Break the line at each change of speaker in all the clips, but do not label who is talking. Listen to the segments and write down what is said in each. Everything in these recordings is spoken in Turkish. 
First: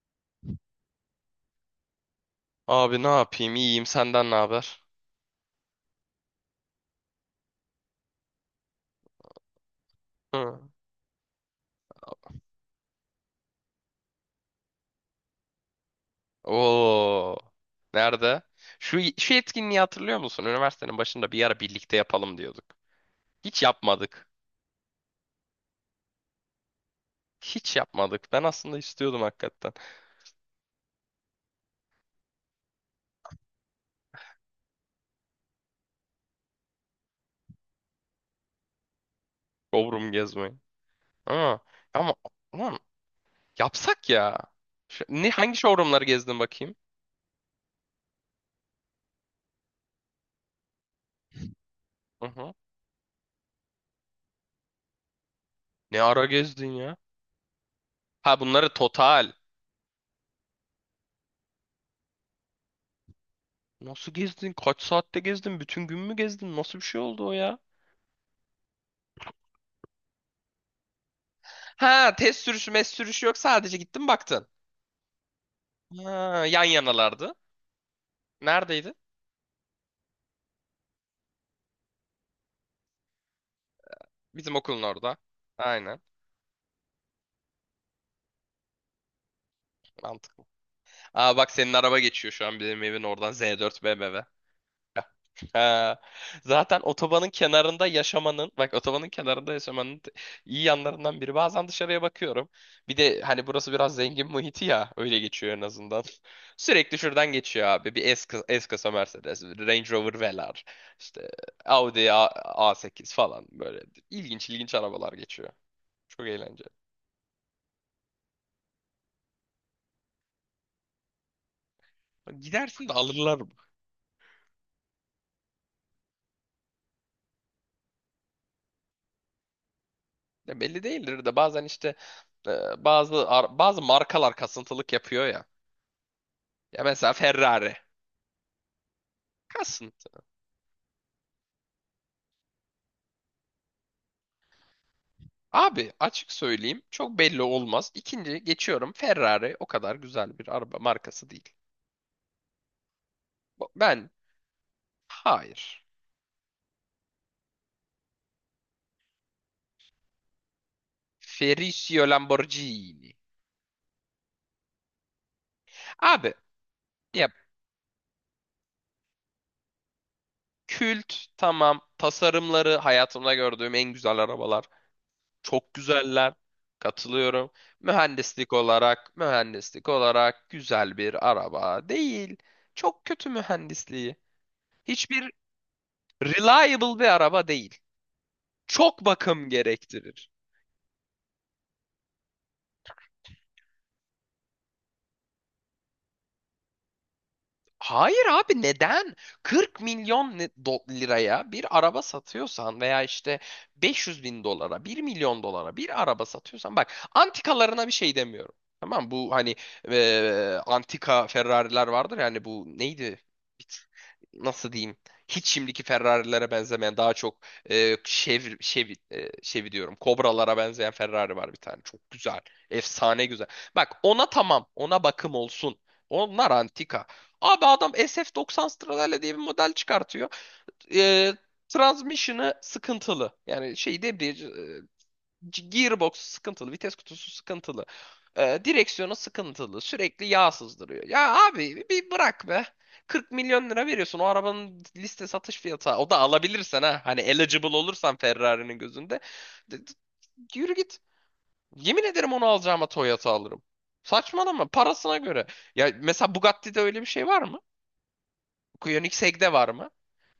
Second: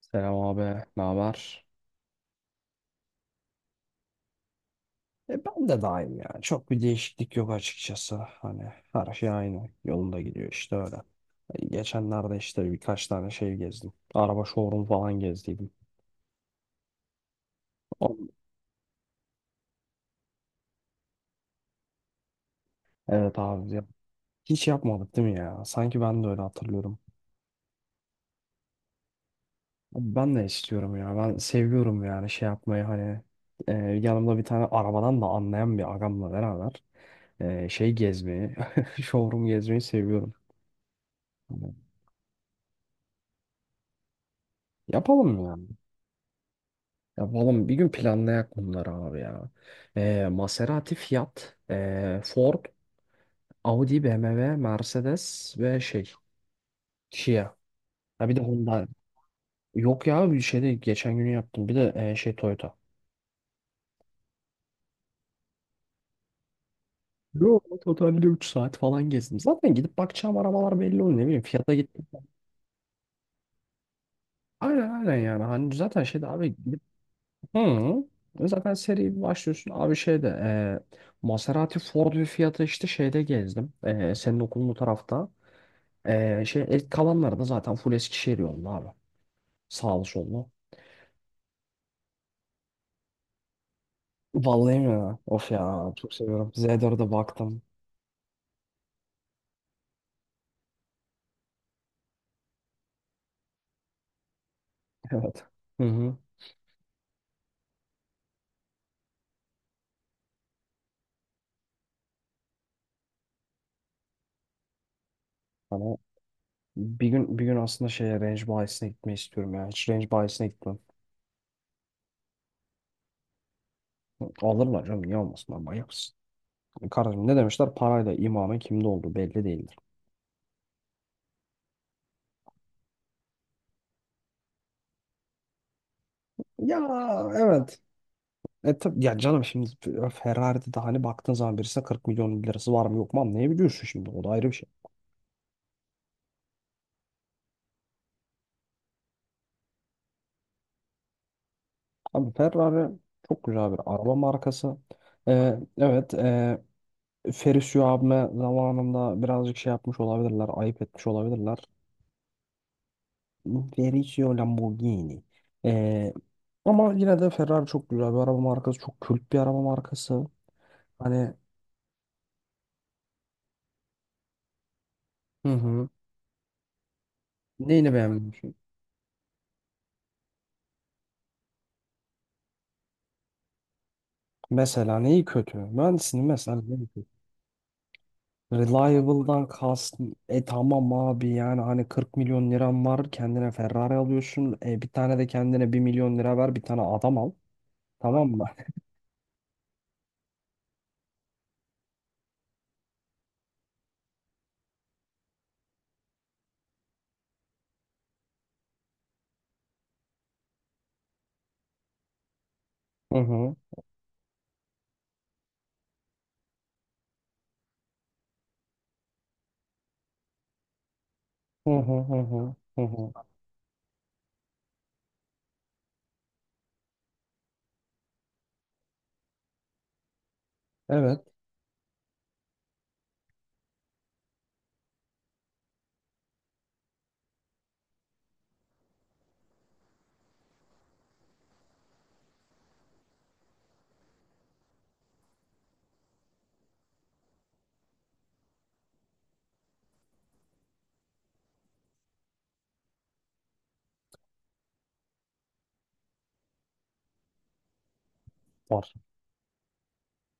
Selam abi, ne haber?
Abi ne yapayım? İyiyim. Senden ne haber?
Ben de daim ya. Çok bir değişiklik yok açıkçası. Hani her şey aynı. Yolunda gidiyor
Hı.
işte öyle. Geçenlerde işte birkaç tane şey gezdim. Araba showroom falan gezdiydim.
Oo.
O-
Nerede? Şu etkinliği hatırlıyor musun? Üniversitenin başında bir ara birlikte yapalım diyorduk.
Evet
Hiç
abi ya.
yapmadık.
Hiç yapmadık değil mi ya? Sanki ben de öyle hatırlıyorum.
Hiç yapmadık. Ben aslında istiyordum hakikaten.
Abi ben de istiyorum ya. Ben seviyorum yani şey yapmayı hani. Yanımda bir tane arabadan da anlayan bir agamla beraber şey gezmeyi, showroom gezmeyi
Showroom
seviyorum.
gezmeyi. Ha.
Hani,
Ama lan yapsak ya.
yapalım
Ne
mı ya?
hangi showroomları gezdin bakayım?
Ya oğlum bir gün planlayak bunları abi ya. Maserati, Fiat,
Hı hı.
Ford, Audi, BMW, Mercedes ve
Ne
şey
ara gezdin ya?
Kia. Ha bir de
Ha bunları
Honda.
total.
Yok ya bir şey de geçen günü yaptım. Bir de şey Toyota.
Nasıl gezdin? Kaç saatte gezdin? Bütün gün mü gezdin? Nasıl bir şey oldu o ya?
Yo, totalde 3 saat falan gezdim. Zaten gidip bakacağım arabalar belli oluyor, ne bileyim. Fiat'a gittim.
Ha test sürüşü, mes sürüşü yok. Sadece gittin baktın.
Aynen, aynen yani. Hani zaten şeyde
Ha,
abi
yan
gidip.
yanalardı.
Hı. Zaten
Neredeydi?
seri bir başlıyorsun. Abi şeyde Maserati, Ford ve Fiat'ı işte şeyde gezdim. Senin
Bizim
okulun bu
okulun orada.
tarafta.
Aynen.
Şey, el, kalanları da zaten full Eskişehir yolunda abi. Sağlı
Mantıklı.
sollu.
Aa bak senin araba geçiyor şu an bizim evin oradan Z4 BMW.
Vallahi mi ya? Of ya,
Ha,
çok seviyorum.
zaten
Z4'e
otobanın
baktım.
kenarında yaşamanın, bak otobanın kenarında yaşamanın iyi yanlarından biri. Bazen dışarıya bakıyorum. Bir de hani burası biraz zengin muhiti ya, öyle
Evet.
geçiyor en
Hı
azından.
hı.
Sürekli şuradan geçiyor abi. Bir S kasa Mercedes, Range Rover Velar, işte Audi A8 falan böyle ilginç ilginç arabalar geçiyor.
Hani
Çok eğlenceli.
bir gün aslında şeye range bayisine gitmeyi istiyorum ya. Hiç range bayisine gitmem.
Gidersin de alırlar mı?
Alırlar canım, niye olmasın, ben manyak mısın? Kardeşim, ne demişler? Parayla imamın kimde olduğu belli değildir.
Ya belli değildir de bazen işte bazı bazı markalar kasıntılık yapıyor ya.
Ya,
Ya mesela Ferrari.
evet. Tabii ya canım, şimdi
Kasıntı.
Ferrari'de de hani baktığın zaman birisine 40 milyon lirası var mı yok mu anlayabiliyorsun şimdi. O da ayrı bir şey.
Abi açık söyleyeyim çok belli olmaz. İkinci geçiyorum Ferrari o kadar güzel bir araba markası değil.
Abi Ferrari çok güzel bir
Ben
araba markası.
hayır.
Evet, Ferruccio abime zamanında birazcık şey yapmış olabilirler, ayıp etmiş olabilirler.
Ferruccio Lamborghini.
Ferruccio Lamborghini. Ee,
Abi
Ama yine
ya
de Ferrari çok güzel bir araba markası, çok kült bir araba markası.
kült
Hani.
tamam, tasarımları hayatımda gördüğüm en güzel arabalar.
Hı
Çok
hı.
güzeller. Katılıyorum.
Neyini
Mühendislik
beğenmiyorsun?
olarak, mühendislik olarak güzel bir araba değil. Çok kötü mühendisliği.
Mesela neyi
Hiçbir
kötü? Mühendisliğin mesela neyi
reliable
kötü?
bir araba değil. Çok
Reliable'dan
bakım
kast.
gerektirir.
Tamam abi, yani hani 40 milyon liran var, kendine Ferrari alıyorsun. Bir tane de kendine 1 milyon lira ver, bir tane adam al.
Hayır
Tamam mı?
abi neden? 40 milyon liraya bir araba satıyorsan veya işte 500 bin dolara, 1 milyon dolara bir araba satıyorsan bak, antikalarına bir şey demiyorum. Tamam, bu hani antika Ferrari'ler vardır, yani bu
Hı
neydi?
hı.
Hiç- Nasıl diyeyim? Hiç şimdiki Ferrari'lere benzemeyen, daha çok Chevy diyorum. Kobralara benzeyen Ferrari var bir
Hı
tane.
hı,
Çok
hı
güzel.
hı. Hı hı.
Efsane güzel. Bak ona tamam. Ona bakım olsun. Onlar antika. Abi adam SF90 Stradalia diye bir model çıkartıyor.
Evet,
Ee, transmission'ı sıkıntılı. Yani şey debriyaj, gearbox sıkıntılı, vites kutusu sıkıntılı. Direksiyonu sıkıntılı. Sürekli yağ sızdırıyor. Ya abi bir bırak be. 40 milyon lira veriyorsun o arabanın liste satış fiyatı. O da alabilirsen ha. Hani eligible olursan Ferrari'nin gözünde. D- d- Yürü git. Yemin ederim onu alacağıma Toyota alırım. Saçmalama parasına göre. Ya mesela Bugatti'de öyle bir şey var mı?
var,
Koenigsegg'de var mı?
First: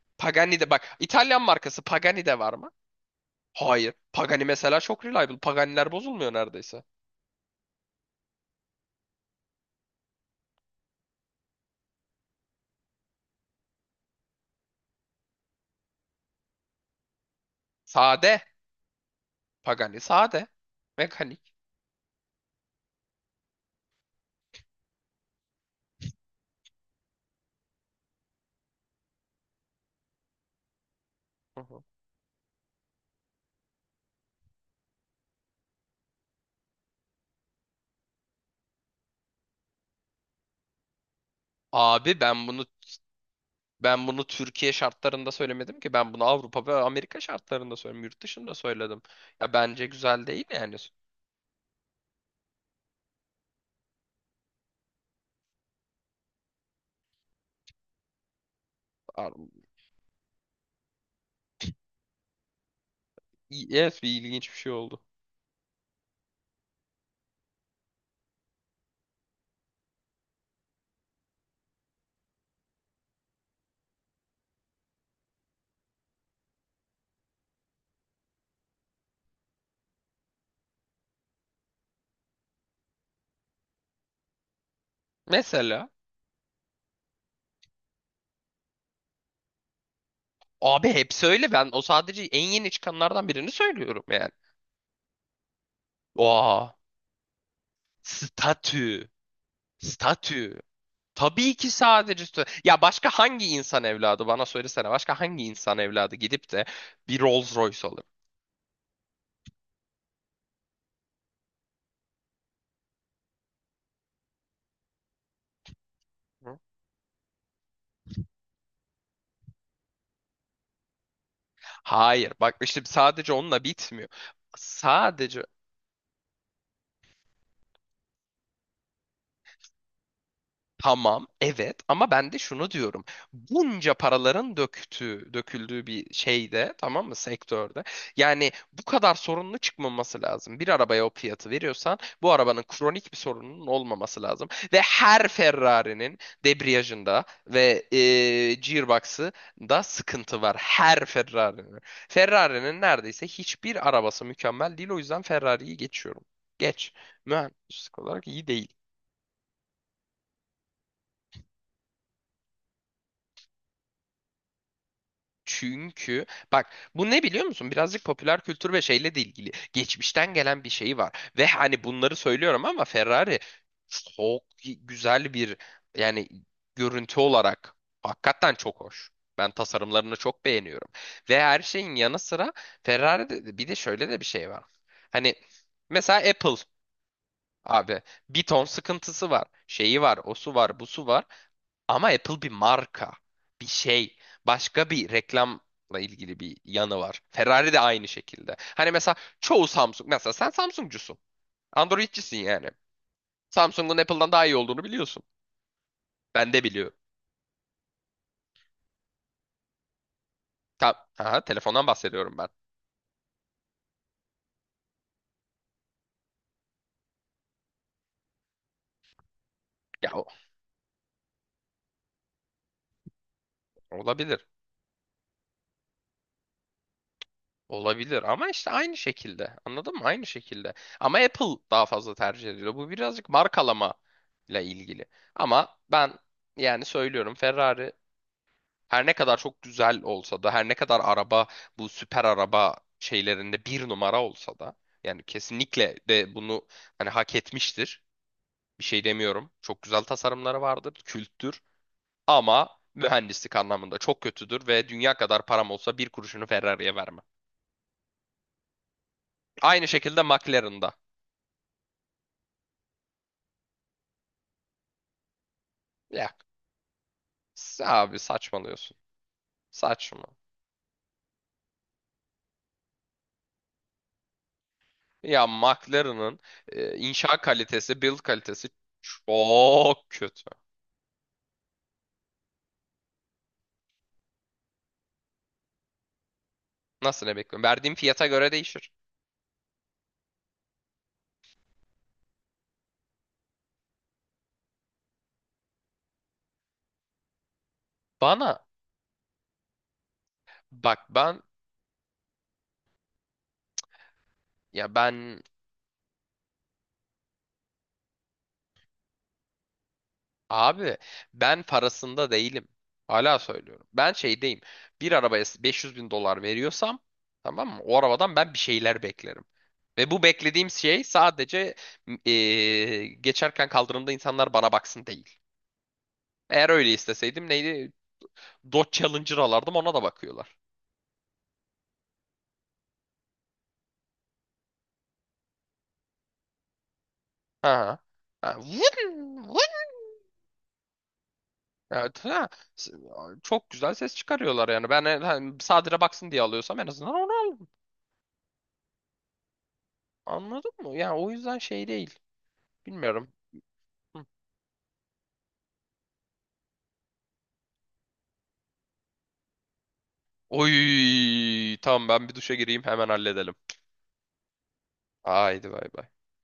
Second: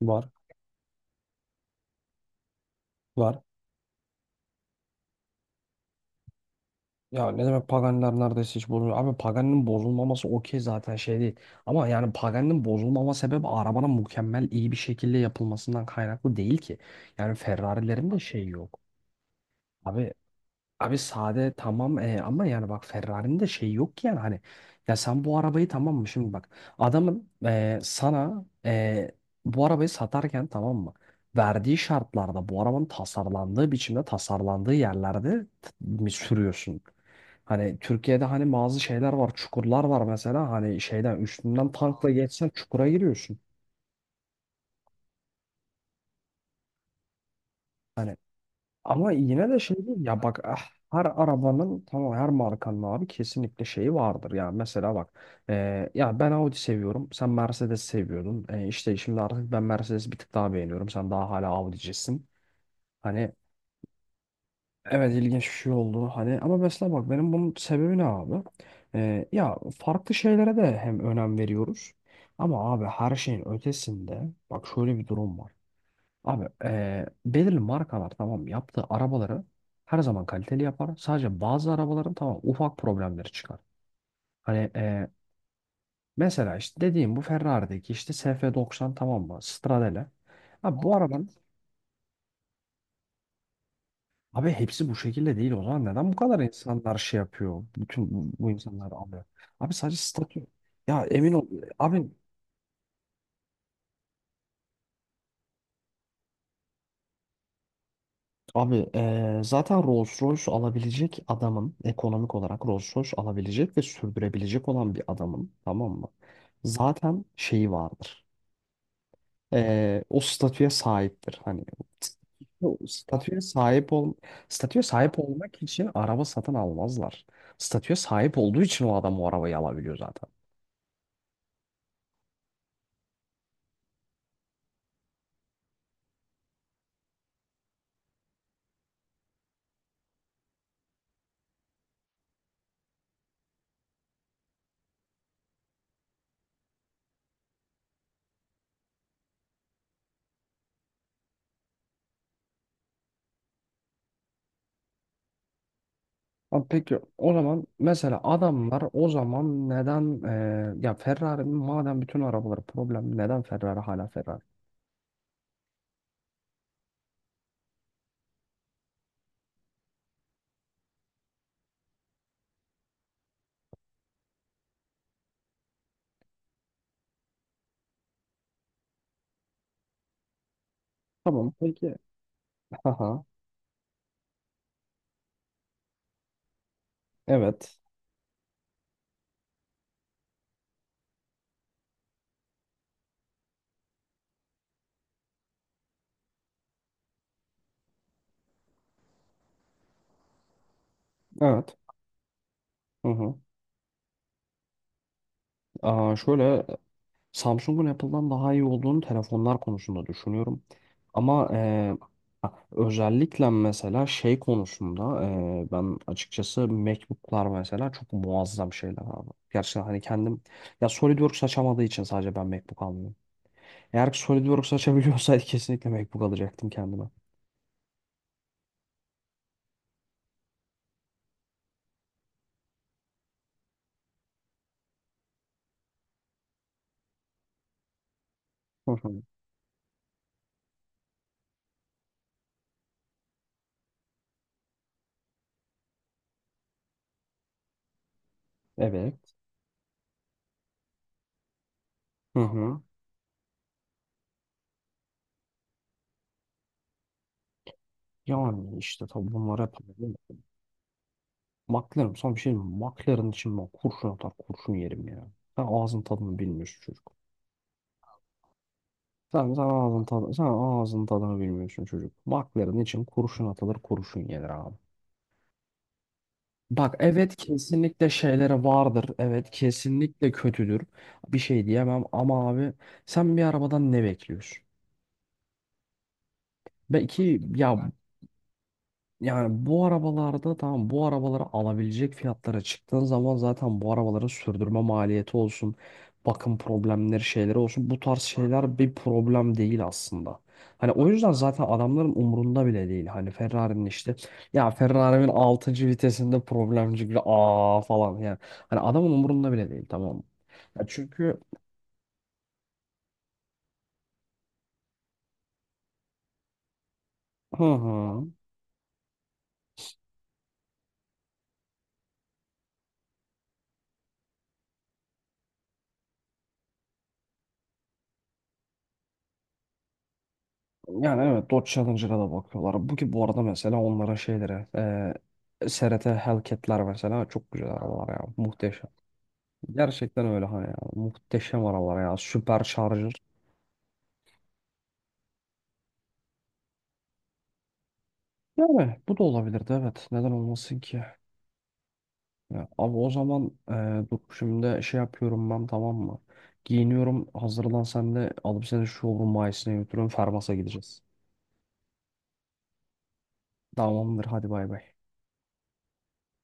var,
Pagani'de, bak İtalyan markası Pagani'de var mı?
var.
Hayır. Pagani mesela çok reliable. Pagani'ler bozulmuyor neredeyse.
Ya ne demek, Paganiler neredeyse hiç bozulmuyor. Abi Pagani'nin bozulmaması okey zaten şey değil. Ama yani Pagani'nin bozulmama sebebi arabanın mükemmel iyi bir şekilde yapılmasından kaynaklı değil ki. Yani Ferrari'lerin de
Sade.
şeyi yok.
Pagani
Abi
sade.
Abi,
Mekanik.
sade tamam, ama yani bak Ferrari'nin de şeyi yok ki, yani hani ya, sen bu arabayı, tamam mı, şimdi bak, adamın sana bu arabayı satarken, tamam mı,
Hı
verdiği
hı.
şartlarda, bu arabanın tasarlandığı biçimde, tasarlandığı yerlerde mi sürüyorsun? Hani Türkiye'de hani bazı şeyler var, çukurlar var mesela, hani şeyden üstünden tankla
Abi ben
geçsen
bunu
çukura giriyorsun.
ben bunu Türkiye şartlarında söylemedim ki. Ben bunu Avrupa ve Amerika şartlarında söyledim.
Hani,
Yurt dışında söyledim.
ama yine
Ya
de şey
bence
değil ya
güzel
bak,
değil
ah,
yani.
her arabanın tamam, her markanın abi kesinlikle şeyi vardır. Yani mesela bak, ya ben Audi seviyorum, sen Mercedes seviyordun. İşte şimdi
Ar-
artık ben Mercedes bir tık daha beğeniyorum, sen daha hala Audi'cisin. Hani,
Yes, bir ilginç bir şey oldu.
evet, ilginç bir şey oldu hani, ama mesela bak, benim bunun sebebi ne abi? Ya farklı şeylere de hem önem veriyoruz. Ama abi her şeyin ötesinde, bak şöyle bir durum var. Abi belirli markalar tamam, yaptığı arabaları her zaman kaliteli yapar. Sadece bazı arabaların tamam ufak problemleri çıkar. Hani
Mesela
mesela işte dediğim bu Ferrari'deki işte SF90, tamam mı? Stradale. Abi
abi
bu
hepsi
arabanın,
öyle. Ben o sadece en yeni çıkanlardan birini söylüyorum yani.
abi hepsi bu şekilde değil o zaman, neden bu kadar
Oha.
insanlar şey yapıyor? Bütün bu insanlar
Statü.
alıyor. Abi sadece statü.
Statü.
Ya emin ol
Tabii ki
abi.
sadece ya başka hangi insan evladı bana söylesene, başka hangi insan evladı gidip de bir Rolls Royce alır?
Abi zaten Rolls Royce alabilecek adamın, ekonomik olarak Rolls Royce alabilecek ve sürdürebilecek olan bir adamın, tamam mı?
Hı?
Zaten şeyi vardır. O statüye sahiptir. Hani
Hayır, bak
o
işte sadece
statüye
onunla
sahip
bitmiyor.
ol statüye sahip
Sadece
olmak için araba satın almazlar. Statüye sahip olduğu için o adam o arabayı alabiliyor zaten.
Tamam, evet, ama ben de şunu diyorum. Bunca paraların döktüğü, döküldüğü bir şeyde, tamam mı, sektörde. Yani bu kadar sorunlu çıkmaması lazım. Bir arabaya o fiyatı veriyorsan bu arabanın kronik bir sorununun olmaması lazım. Ve her Ferrari'nin debriyajında ve gearbox'ı da sıkıntı var. Her Ferrari'nin. Ferrari'nin neredeyse hiçbir arabası mükemmel değil. O yüzden Ferrari'yi geçiyorum.
Abi
Geç.
peki o zaman
Mühendislik
mesela
olarak iyi değil.
adamlar o zaman neden ya Ferrari'nin madem bütün arabaları problem, neden Ferrari hala Ferrari?
Çünkü bak, bu ne biliyor musun? Birazcık popüler kültür ve şeyle de ilgili. Geçmişten gelen bir şey var. Ve hani bunları söylüyorum ama Ferrari çok güzel bir, yani görüntü olarak hakikaten çok hoş. Ben tasarımlarını çok beğeniyorum. Ve
Tamam
her
peki.
şeyin yanı sıra
Haha.
Ferrari'de bir de şöyle de bir şey var. Hani mesela Apple
Evet.
abi, bir ton sıkıntısı var. Şeyi var, o su var, bu su var. Ama Apple bir marka, bir şey, başka bir reklamla ilgili bir yanı var. Ferrari de aynı şekilde. Hani mesela çoğu Samsung, mesela sen Samsungcusun.
Evet.
Androidcisin yani.
Hı hı.
Samsung'un Apple'dan daha iyi olduğunu biliyorsun.
Aa,
Ben de
şöyle,
biliyorum.
Samsung'un Apple'dan daha iyi olduğunu telefonlar konusunda düşünüyorum.
Tam, aha,
Ama
telefondan bahsediyorum ben.
ha, özellikle mesela şey konusunda ben açıkçası MacBook'lar mesela çok muazzam şeyler abi. Gerçekten hani
Ya
kendim, ya SolidWorks açamadığı için sadece ben MacBook almıyorum. Eğer ki
olabilir.
SolidWorks açabiliyorsaydı kesinlikle MacBook alacaktım kendime.
Olabilir ama işte aynı şekilde. Anladın mı? Aynı şekilde. Ama Apple daha fazla tercih ediliyor. Bu birazcık markalama ile ilgili. Ama ben yani söylüyorum, Ferrari
Hı
her ne
hı.
kadar çok güzel olsa da, her ne kadar araba bu süper araba şeylerinde bir numara olsa da, yani kesinlikle de bunu hani hak etmiştir. Bir şey
Evet.
demiyorum. Çok güzel tasarımları vardır, külttür
Hı
ama
hı.
mühendislik anlamında çok kötüdür ve dünya kadar param olsa bir kuruşunu Ferrari'ye vermem.
Yani işte tabii bunlar hep.
Aynı şekilde McLaren'da.
McLaren, sana bir şey diyeyim mi? McLaren için ben kurşun atar kurşun yerim ya. Sen ağzın
Ya
tadını bilmiyorsun çocuk.
abi saçmalıyorsun.
Sen, sen ağzın
Saçma.
tadını, sen ağzın tadını bilmiyorsun çocuk. McLaren için kurşun atılır kurşun yenir abi.
Ya McLaren'ın
Bak
inşa
evet,
kalitesi,
kesinlikle
build
şeylere
kalitesi
vardır. Evet
çok
kesinlikle
kötü.
kötüdür. Bir şey diyemem, ama abi sen bir arabadan ne bekliyorsun?
Nasıl ne
Belki
bekliyorum?
ya.
Verdiğim fiyata göre değişir.
Yani bu arabalarda tamam, bu arabaları alabilecek fiyatlara çıktığın zaman zaten bu arabaların sürdürme maliyeti olsun, bakım problemleri şeyleri olsun, bu tarz
Bana
şeyler bir problem değil aslında. Hani
bak,
o yüzden zaten adamların umurunda bile değil. Hani Ferrari'nin işte, ya
ya
Ferrari'nin
ben
altıncı vitesinde problem çıktı, aa, falan yani. Hani adamın umurunda bile değil, tamam mı? Ya
abi
çünkü.
ben parasında değilim. Hala söylüyorum. Ben şeydeyim. Bir arabaya 500 bin dolar veriyorsam,
Hı
tamam mı? O
hı.
arabadan ben bir şeyler beklerim. Ve bu beklediğim şey sadece geçerken kaldırımda insanlar bana baksın değil. Eğer öyle isteseydim neydi? Dodge Challenger alardım, ona da bakıyorlar.
Yani evet, Dodge Challenger'a da bakıyorlar. Bu arada mesela onların şeyleri, SRT Hellcat'ler mesela çok güzel
Ha.
arabalar ya.
Ha.
Muhteşem.
Vın, vın.
Gerçekten öyle hani ya. Muhteşem arabalar ya.
Evet, ha.
Süper
S-
Charger.
Çok güzel ses çıkarıyorlar yani. Ben hani sadire baksın diye alıyorsam en azından onu al.
Yani bu da olabilirdi evet. Neden
Anladın
olmasın
mı?
ki?
Yani o yüzden şey değil.
Ya, abi o
Bilmiyorum.
zaman, dur
Hı.
şimdi şey yapıyorum ben, tamam mı? Giyiniyorum, hazırlan, sen de alıp seni şu showroom bayisine götürüyorum. Fermas'a gideceğiz.
Oy, tamam, ben bir duşa gireyim hemen halledelim.
Tamamdır, hadi bay bay.
Haydi bay bay.